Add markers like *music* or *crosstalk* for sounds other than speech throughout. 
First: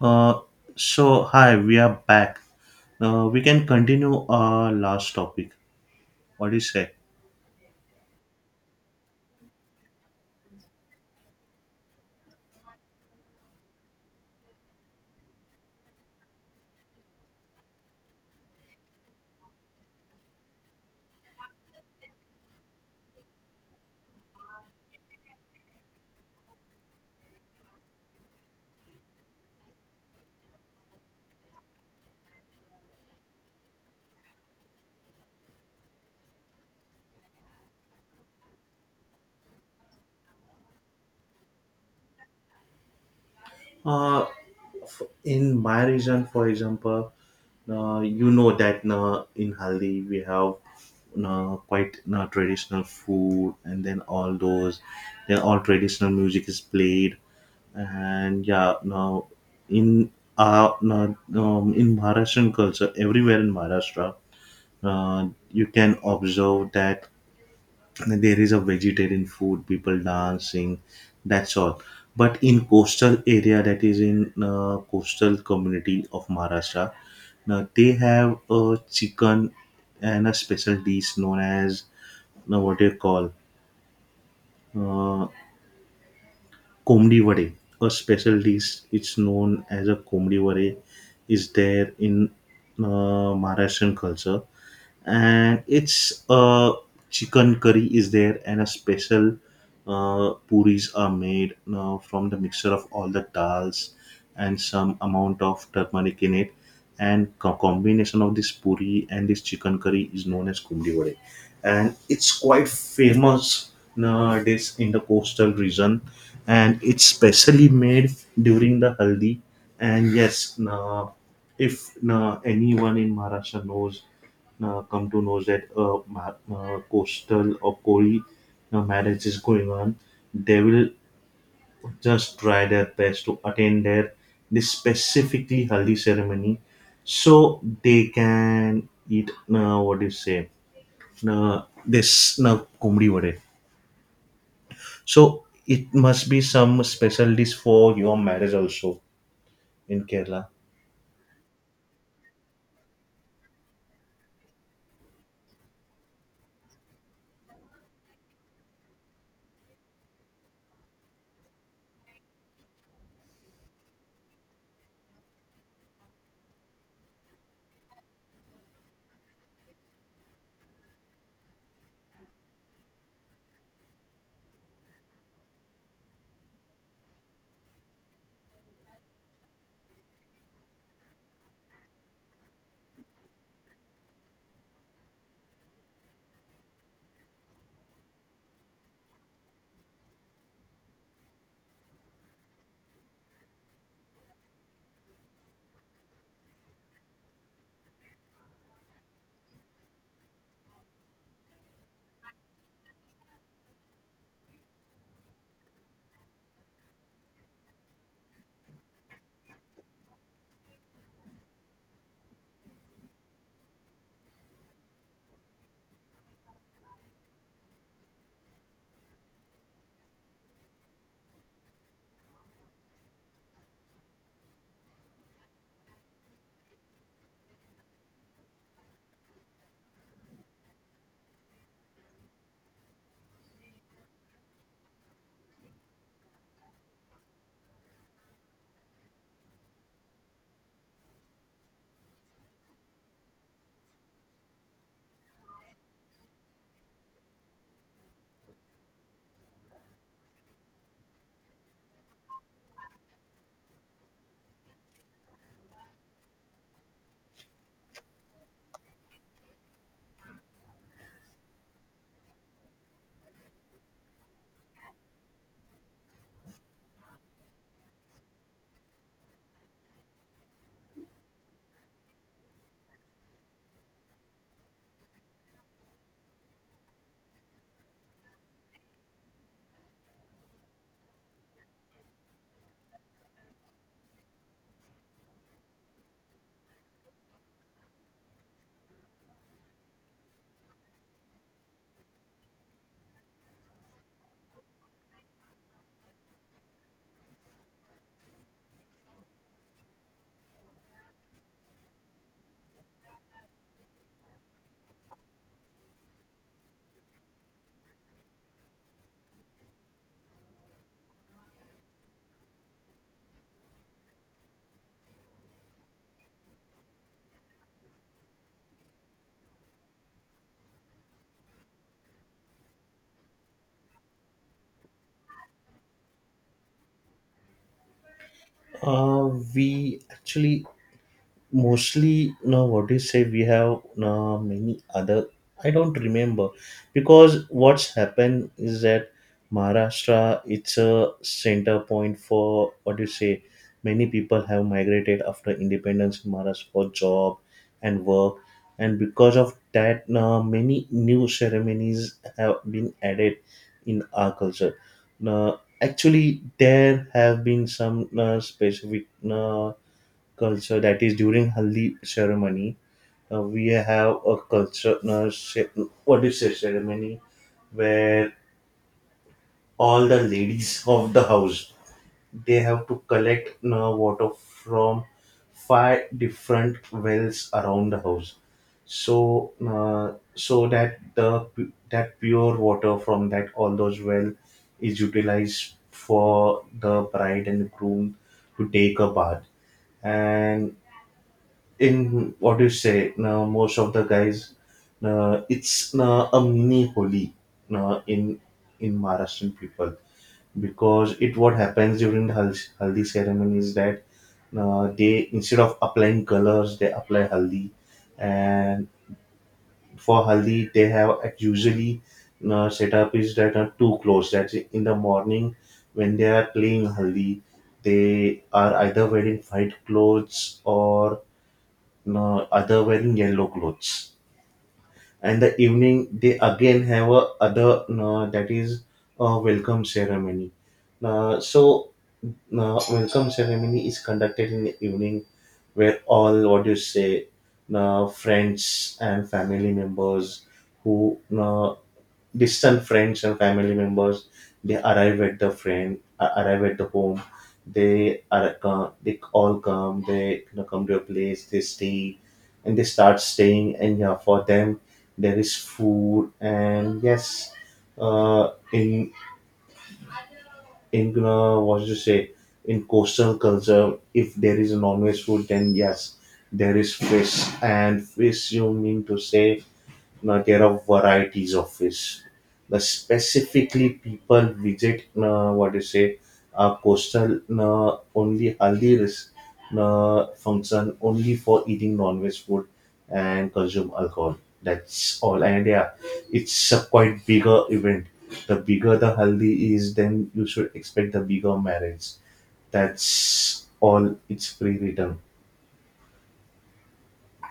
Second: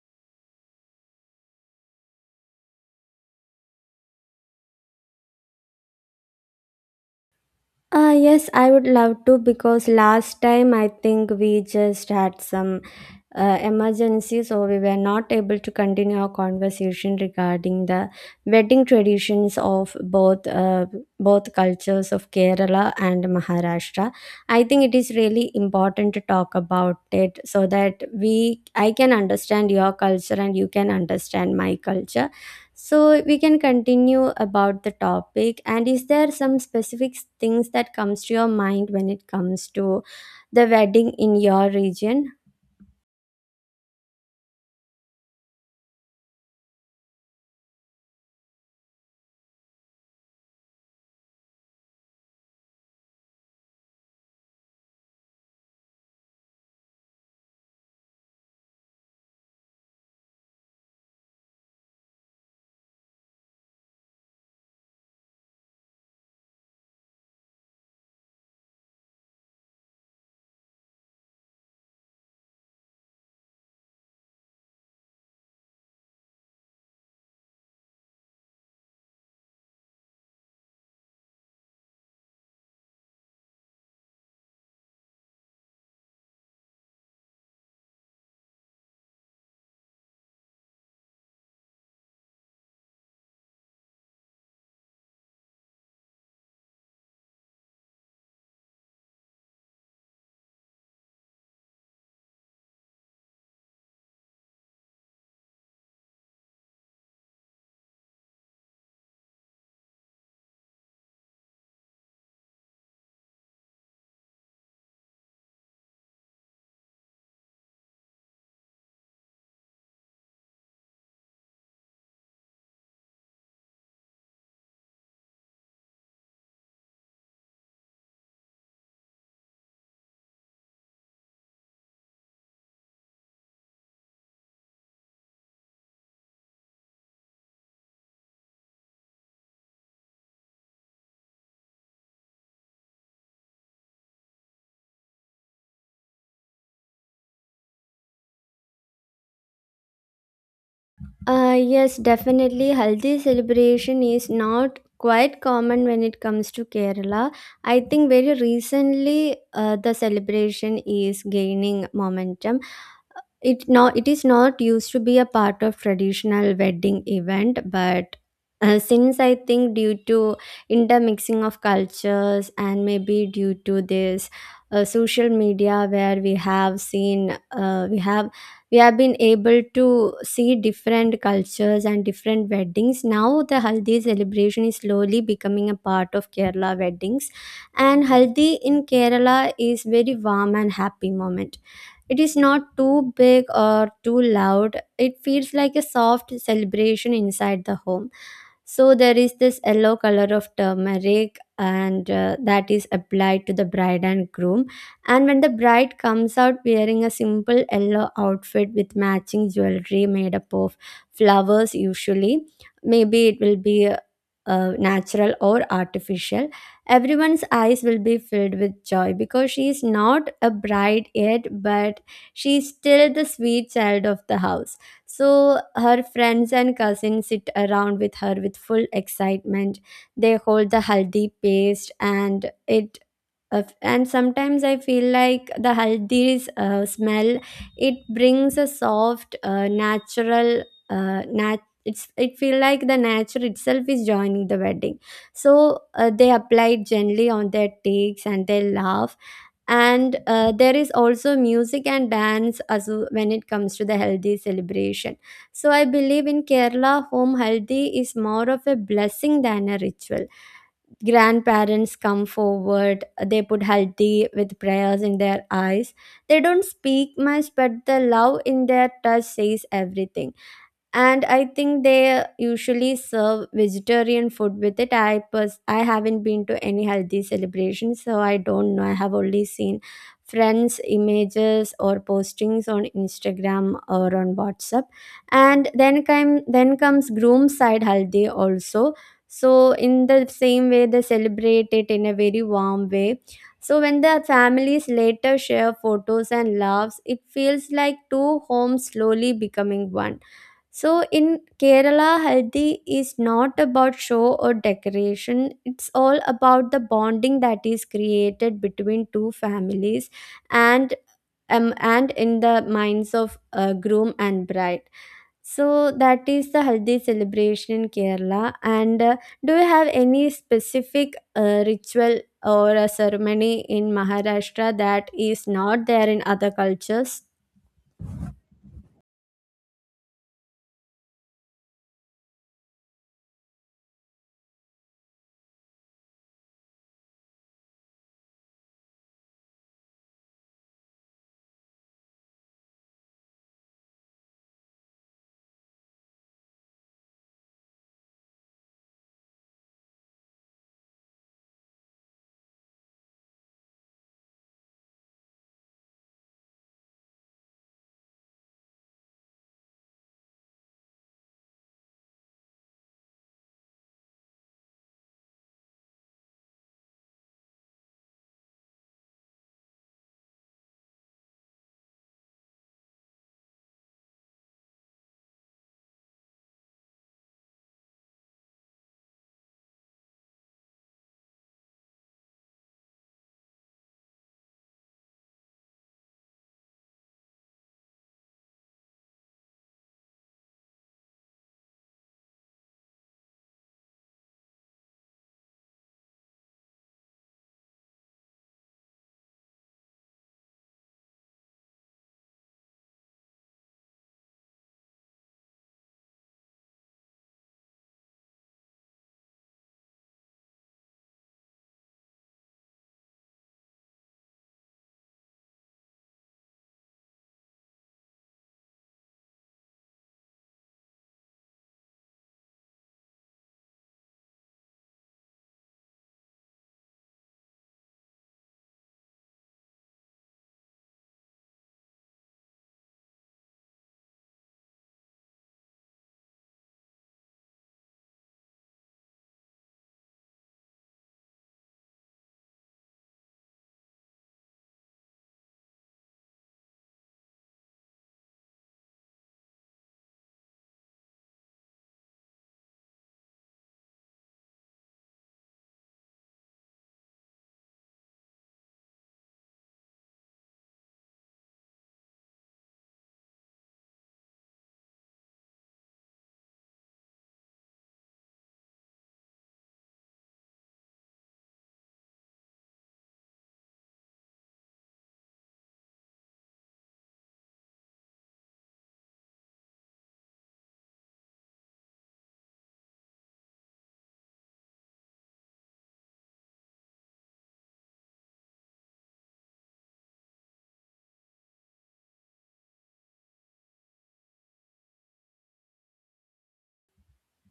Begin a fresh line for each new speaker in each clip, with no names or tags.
Uh, so hi, we are back. We can continue our last topic. What do you say?
Yes, I would love to because last time I think we just had some emergency, so we were not able to continue our conversation regarding the wedding traditions of both both cultures of Kerala and Maharashtra. I think it is really important to talk about it so that we I can understand your culture and you can understand my culture. So we can continue about the topic. And is there some specific things that comes to your mind when it comes to the wedding in your region?
Uh, in my region, for example, you know that in Haldi we have quite traditional food, and then all traditional music is played, and yeah, now in no, in Maharashtrian culture, everywhere in Maharashtra, you can observe that there is a vegetarian food, people dancing, that's all. But in coastal area, that is in coastal community of Maharashtra, now they have a chicken and a special dish known as, now what do you call, uh, komdi vade. A special dish, it's known as a komdi vade, is there in Maharashtrian culture. And it's a chicken curry is there, and a special puris are made from the mixture of all the dals and some amount of turmeric in it. And combination of this puri and this chicken curry is known as kumli vade, and it's quite famous nowadays in the coastal region. And it's specially made during the haldi. And yes, if anyone in Maharashtra knows, come to know that a coastal or Kori marriage is going on, they will just try their best to attend their this specifically haldi ceremony, so they can eat, what do you say this kumri vade. So it must be some special dish for your marriage also in Kerala.
Yes, definitely. Haldi celebration is not quite common when it comes to Kerala. I think very recently the celebration is gaining momentum. It is not used to be a part of traditional wedding event, but since I think due to intermixing of cultures and maybe due to this social media where we have seen uh, we have we have been able to see different cultures and different weddings, now the Haldi celebration is slowly becoming a part of Kerala weddings. And Haldi in Kerala is very warm and happy moment. It is not too big or too loud. It feels like a soft celebration inside the home. So there is this yellow color of turmeric, and that is applied to the bride and groom. And when the bride comes out wearing a simple yellow outfit with matching jewelry made up of flowers, usually, maybe it will be natural or artificial, everyone's eyes will be filled with joy because she is not a bride yet, but she is still the sweet child of the house. So her friends and cousins sit around with her with full excitement. They hold the haldi paste and it and sometimes I feel like the haldi's smell, it brings a soft uh, nat- it's, it feel like the nature itself is joining the wedding. So they applied gently on their takes and they laugh. And there is also music and dance as when it comes to the healthy celebration. So I believe in Kerala home Haldi is more of a blessing than a ritual. Grandparents come forward, they put haldi with prayers in their eyes. They don't speak much, but the love in their touch says everything. And I think they usually serve vegetarian food with it. I haven't been to any healthy celebration, so I don't know. I have only seen friends images or postings on Instagram or on WhatsApp. And then comes groom side haldi also. So in the same way they celebrate it in a very warm way. So when the families later share photos and laughs, it feels like two homes slowly becoming one. So in Kerala, Haldi is not about show or decoration. It's all about the bonding that is created between two families and and in the minds of groom and bride. So that is the Haldi celebration in Kerala. And do you have any specific ritual or a ceremony in Maharashtra that is not there in other cultures?
We actually mostly, now what do you say, we have now many other, I don't remember, because what's happened is that Maharashtra, it's a center point for, what do you say, many people have migrated after independence in Maharashtra for job and work. And because of that, now many new ceremonies have been added in our culture. Now actually there have been some specific culture that is during haldi ceremony. We have a what is a ceremony where all the ladies *laughs* of the house, they have to collect water from five different wells around the house. So so that the that pure water from that all those well is utilized for the bride and groom to take a bath. And in what you say, now most of the guys, it's a mini holi uh, in in Maharashtrian people, because it, what happens during the haldi ceremony is that, they, instead of applying colors, they apply haldi. And for haldi they have at usually, setup is that are two clothes, that in the morning when they are playing haldi, they are either wearing white clothes or, no, other wearing yellow clothes. And the evening they again have a other, no, that is a welcome ceremony. Uh, so Welcome ceremony is conducted in the evening where all, what do you say, friends and family members who distant friends and family members, they arrive at the friend arrive at the home. They are they all come, they, you know, come to a place, they stay, and they start staying. And yeah, for them there is food. And yes, uh in in you know, what to say, in coastal culture, if there a is a non-veg food, then yes, there is fish. And fish, you mean to say, now, there are varieties of fish. The specifically people visit, coastal only haldi function only for eating non-veg food and consume alcohol. That's all. And yeah, it's a quite bigger event. The bigger the haldi is, then you should expect the bigger marriage. That's all, it's pre-written.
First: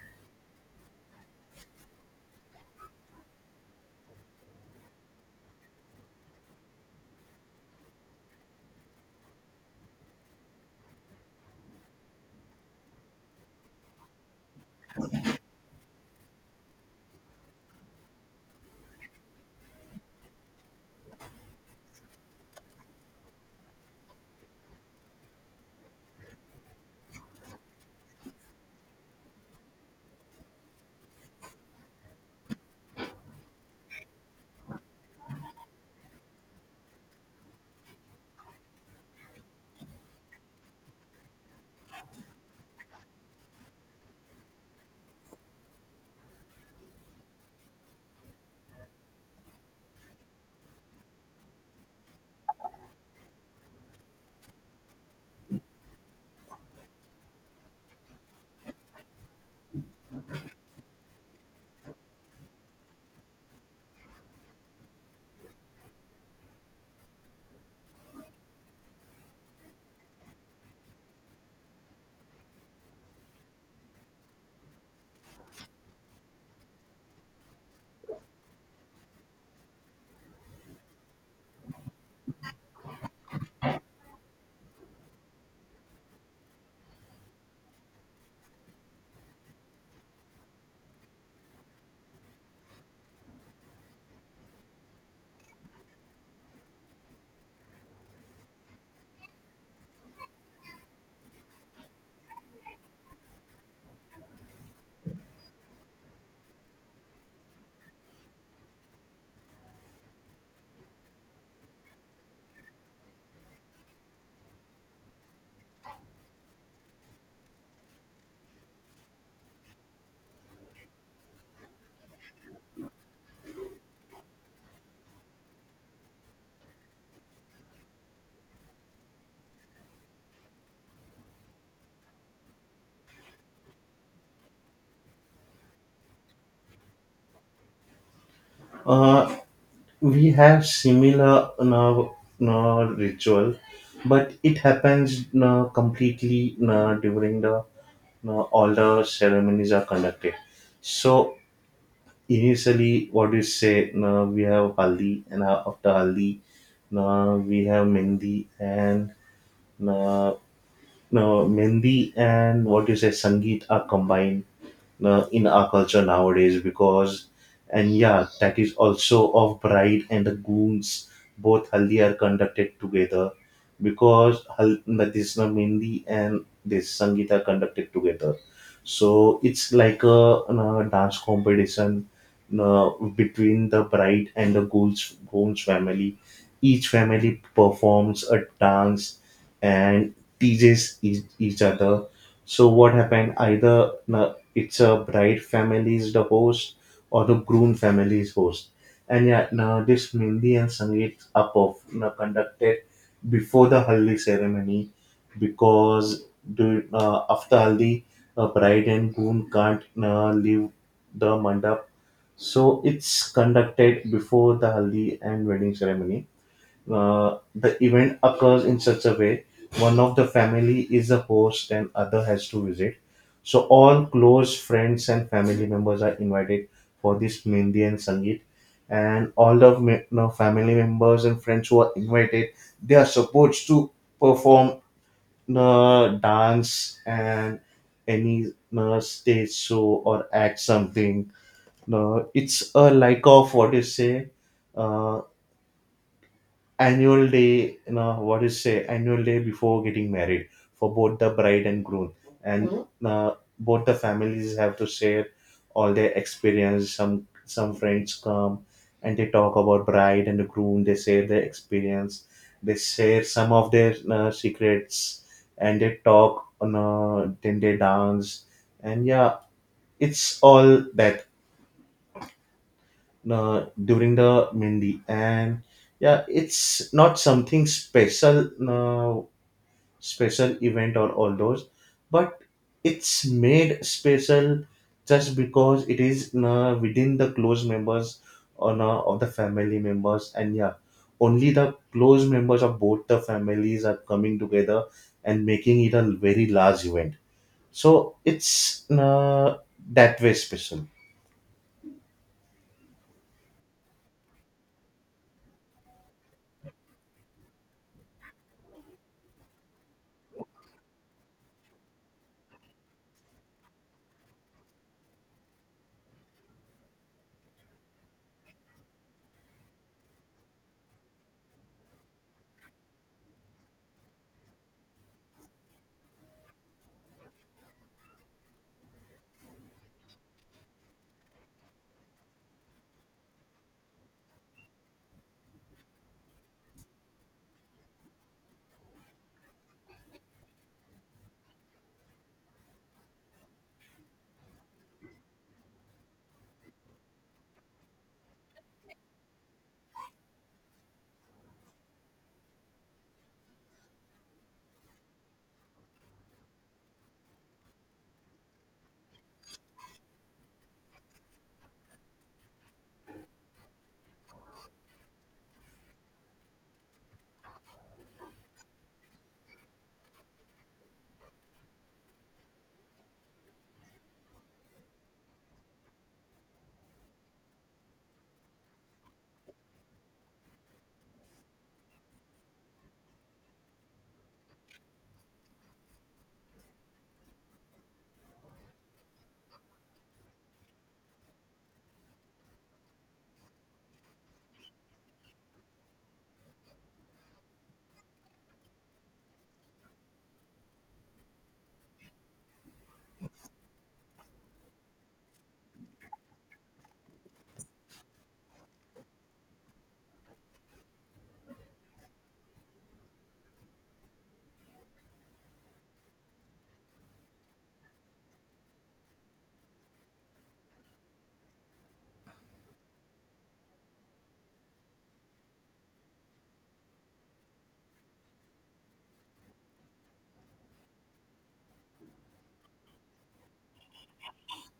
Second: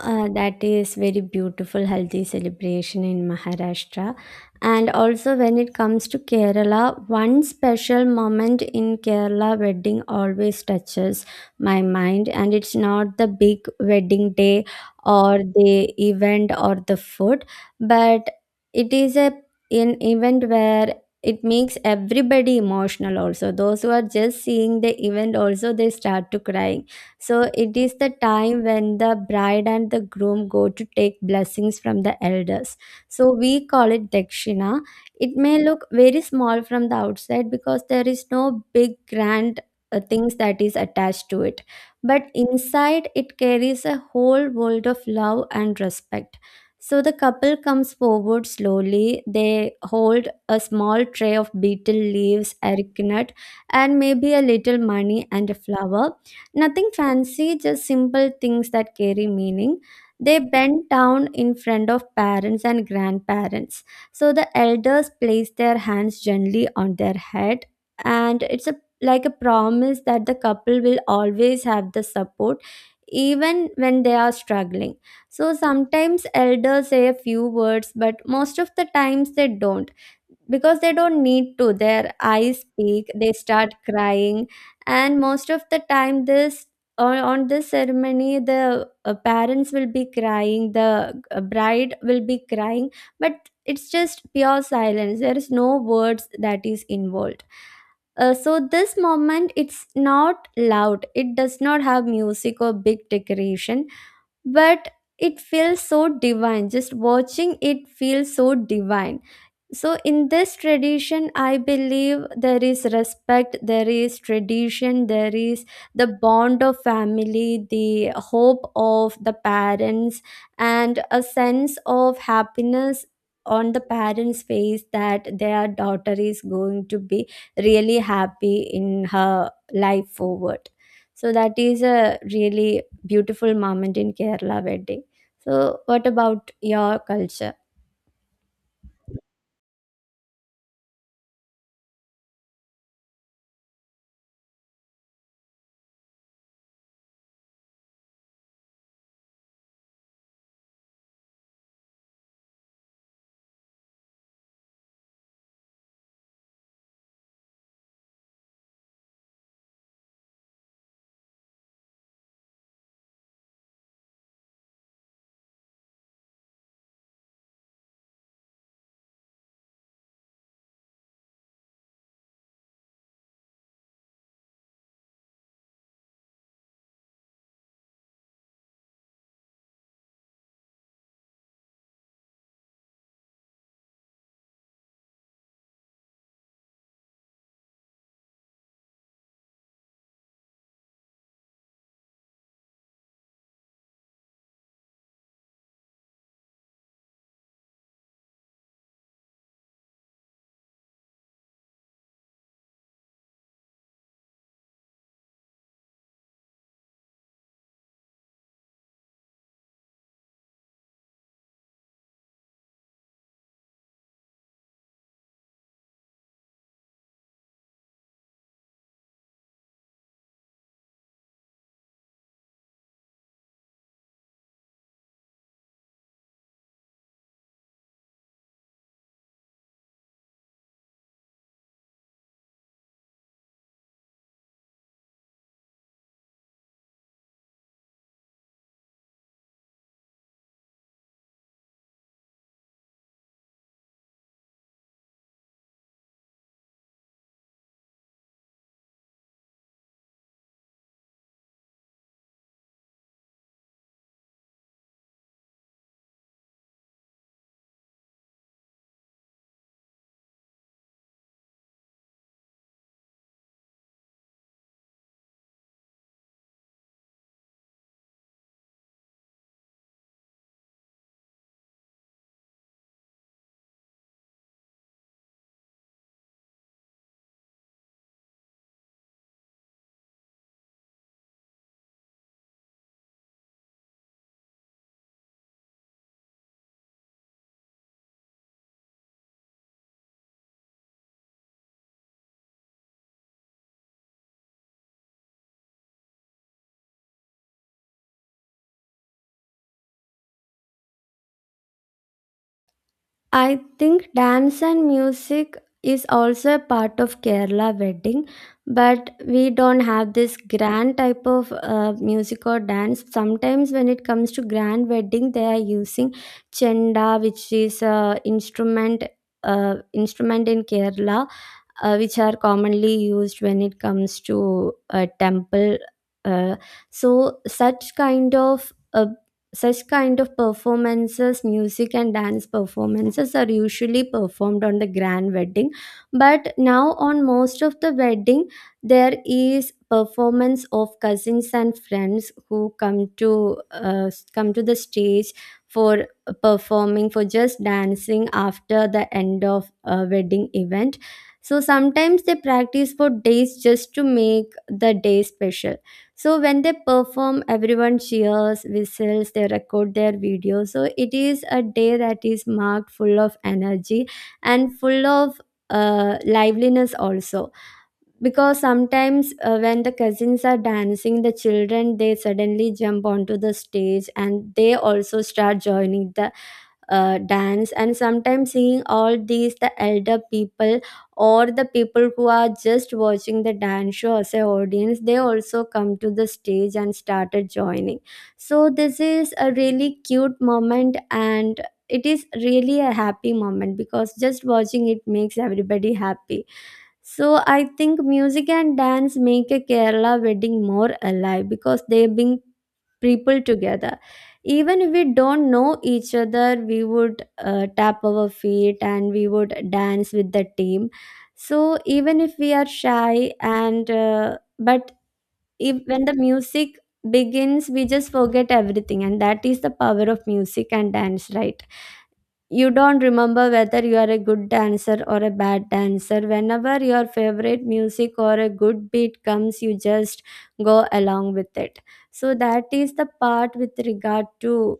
That is very beautiful healthy celebration in Maharashtra. And also when it comes to Kerala, one special moment in Kerala wedding always touches my mind. And it's not the big wedding day or the event or the food, but it is a an event where it makes everybody emotional. Also those who are just seeing the event also they start to cry. So it is the time when the bride and the groom go to take blessings from the elders. So we call it dakshina. It may look very small from the outside because there is no big grand things that is attached to it. But inside it carries a whole world of love and respect. So the couple comes forward slowly. They hold a small tray of betel leaves, areca nut, and maybe a little money and a flower. Nothing fancy, just simple things that carry meaning. They bend down in front of parents and grandparents. So the elders place their hands gently on their head, and it's a like a promise that the couple will always have the support even when they are struggling. So sometimes elders say a few words, but most of the times they don't, because they don't need to. Their eyes peak, they start crying. And most of the time this, on this ceremony, the parents will be crying, the bride will be crying, but it's just pure silence. There is no words that is involved. So this moment, it's not loud, it does not have music or big decoration, but it feels so divine. Just watching, it feels so divine. So in this tradition, I believe there is respect, there is tradition, there is the bond of family, the hope of the parents, and a sense of happiness on the parents' face that their daughter is going to be really happy in her life forward. So that is a really beautiful moment in Kerala wedding. So what about your culture?
Uh, We have similar, no, no ritual, but it happens, no, completely, no, during the, no, all the ceremonies are conducted. So initially, what do you say, no, we have haldi, and after haldi, no, we have mendi, and no, no mendi and what do you say, Sangeet are combined in our culture nowadays, because, and yeah, that is also of bride and the goons, both haldi are conducted together. Because Natisna Mendi and this Sangeet are conducted together. So it's like a, dance competition uh, between the bride and the goons, goons family. Each family performs a dance and teases each other. So what happened? Either it's a bride family is the host or the groom family is host. And yeah, nowadays Mehndi and Sangeet are are conducted before the haldi ceremony. Because the, after haldi, a bride and groom can't leave the mandap. So it's conducted before the haldi and wedding ceremony. The event occurs in such a way, one of the family is the host and other has to visit. So all close friends and family members are invited for this Mehndi and Sangeet. And all the me- no, family members and friends who are invited, they are supposed to perform the dance and any stage show or act something. No, it's a like of what you say, uh, annual day, you know, what is say annual day before getting married for both the bride and groom. And mhm, both the families have to share all their experience. Some friends come and they talk about bride and the groom, they share their experience, they share some of their secrets, and they talk on, then they dance. And yeah, it's all that during the Mindy. And yeah, it's not something special, special event or all those, but it's made special just because it is within the close members or of the family members. And yeah, only the close members of both the families are coming together and making it a very large event. So it's that way special.
I think dance and music is also a part of Kerala wedding, but we don't have this grand type of music or dance. Sometimes when it comes to grand wedding, they are using chenda, which is a instrument, instrument in Kerala, which are commonly used when it comes to a temple. Uh, so such kind of performances, music and dance performances, are usually performed on the grand wedding. But now on most of the wedding there is performance of cousins and friends who come to come to the stage for performing, for just dancing, after the end of a wedding event. So sometimes they practice for days just to make the day special. So when they perform, everyone cheers, whistles, they record their video. So it is a day that is marked full of energy and full of liveliness also. Because sometimes when the cousins are dancing, the children, they suddenly jump onto the stage and they also start joining the dance. And sometimes seeing all these, the elder people or the people who are just watching the dance show as a audience, they also come to the stage and started joining. So this is a really cute moment, and it is really a happy moment because just watching it makes everybody happy. So I think music and dance make a Kerala wedding more alive because they bring people together. Even if we don't know each other, we would tap our feet and we would dance with the team. So even if we are shy and but if when the music begins, we just forget everything, and that is the power of music and dance, right? You don't remember whether you are a good dancer or a bad dancer. Whenever your favorite music or a good beat comes, you just go along with it. So that is the part with regard to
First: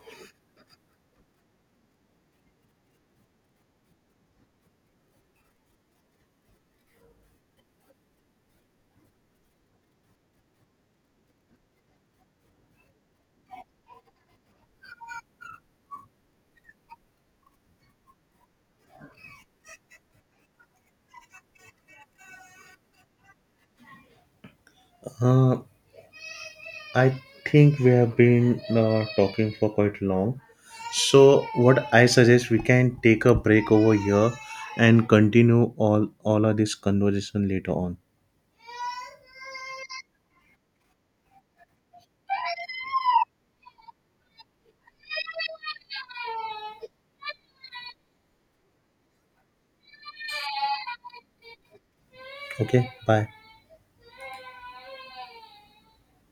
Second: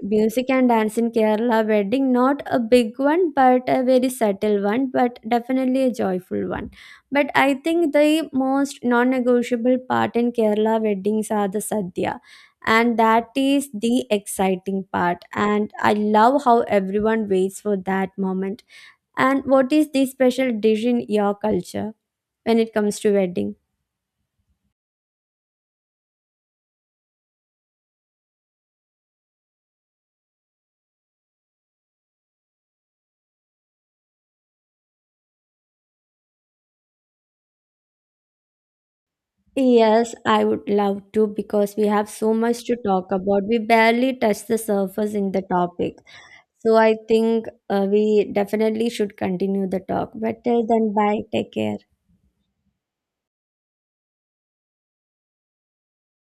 music and dance in Kerala wedding. Not a big one, but a very subtle one, but definitely a joyful one. But I think the most non-negotiable part in Kerala weddings are the sadhya, and that is the exciting part, and I love how everyone waits for that moment. And what is the special dish in your culture when it comes to wedding?
Uh, I think we have been talking for quite long. So what I suggest, we can take a break over here and continue all of this conversation later on.
Yes, I would love to because we have so much to talk about. We barely touched the surface in the topic. So I think we definitely should continue the talk. But till then, bye. Take care.
Okay, bye.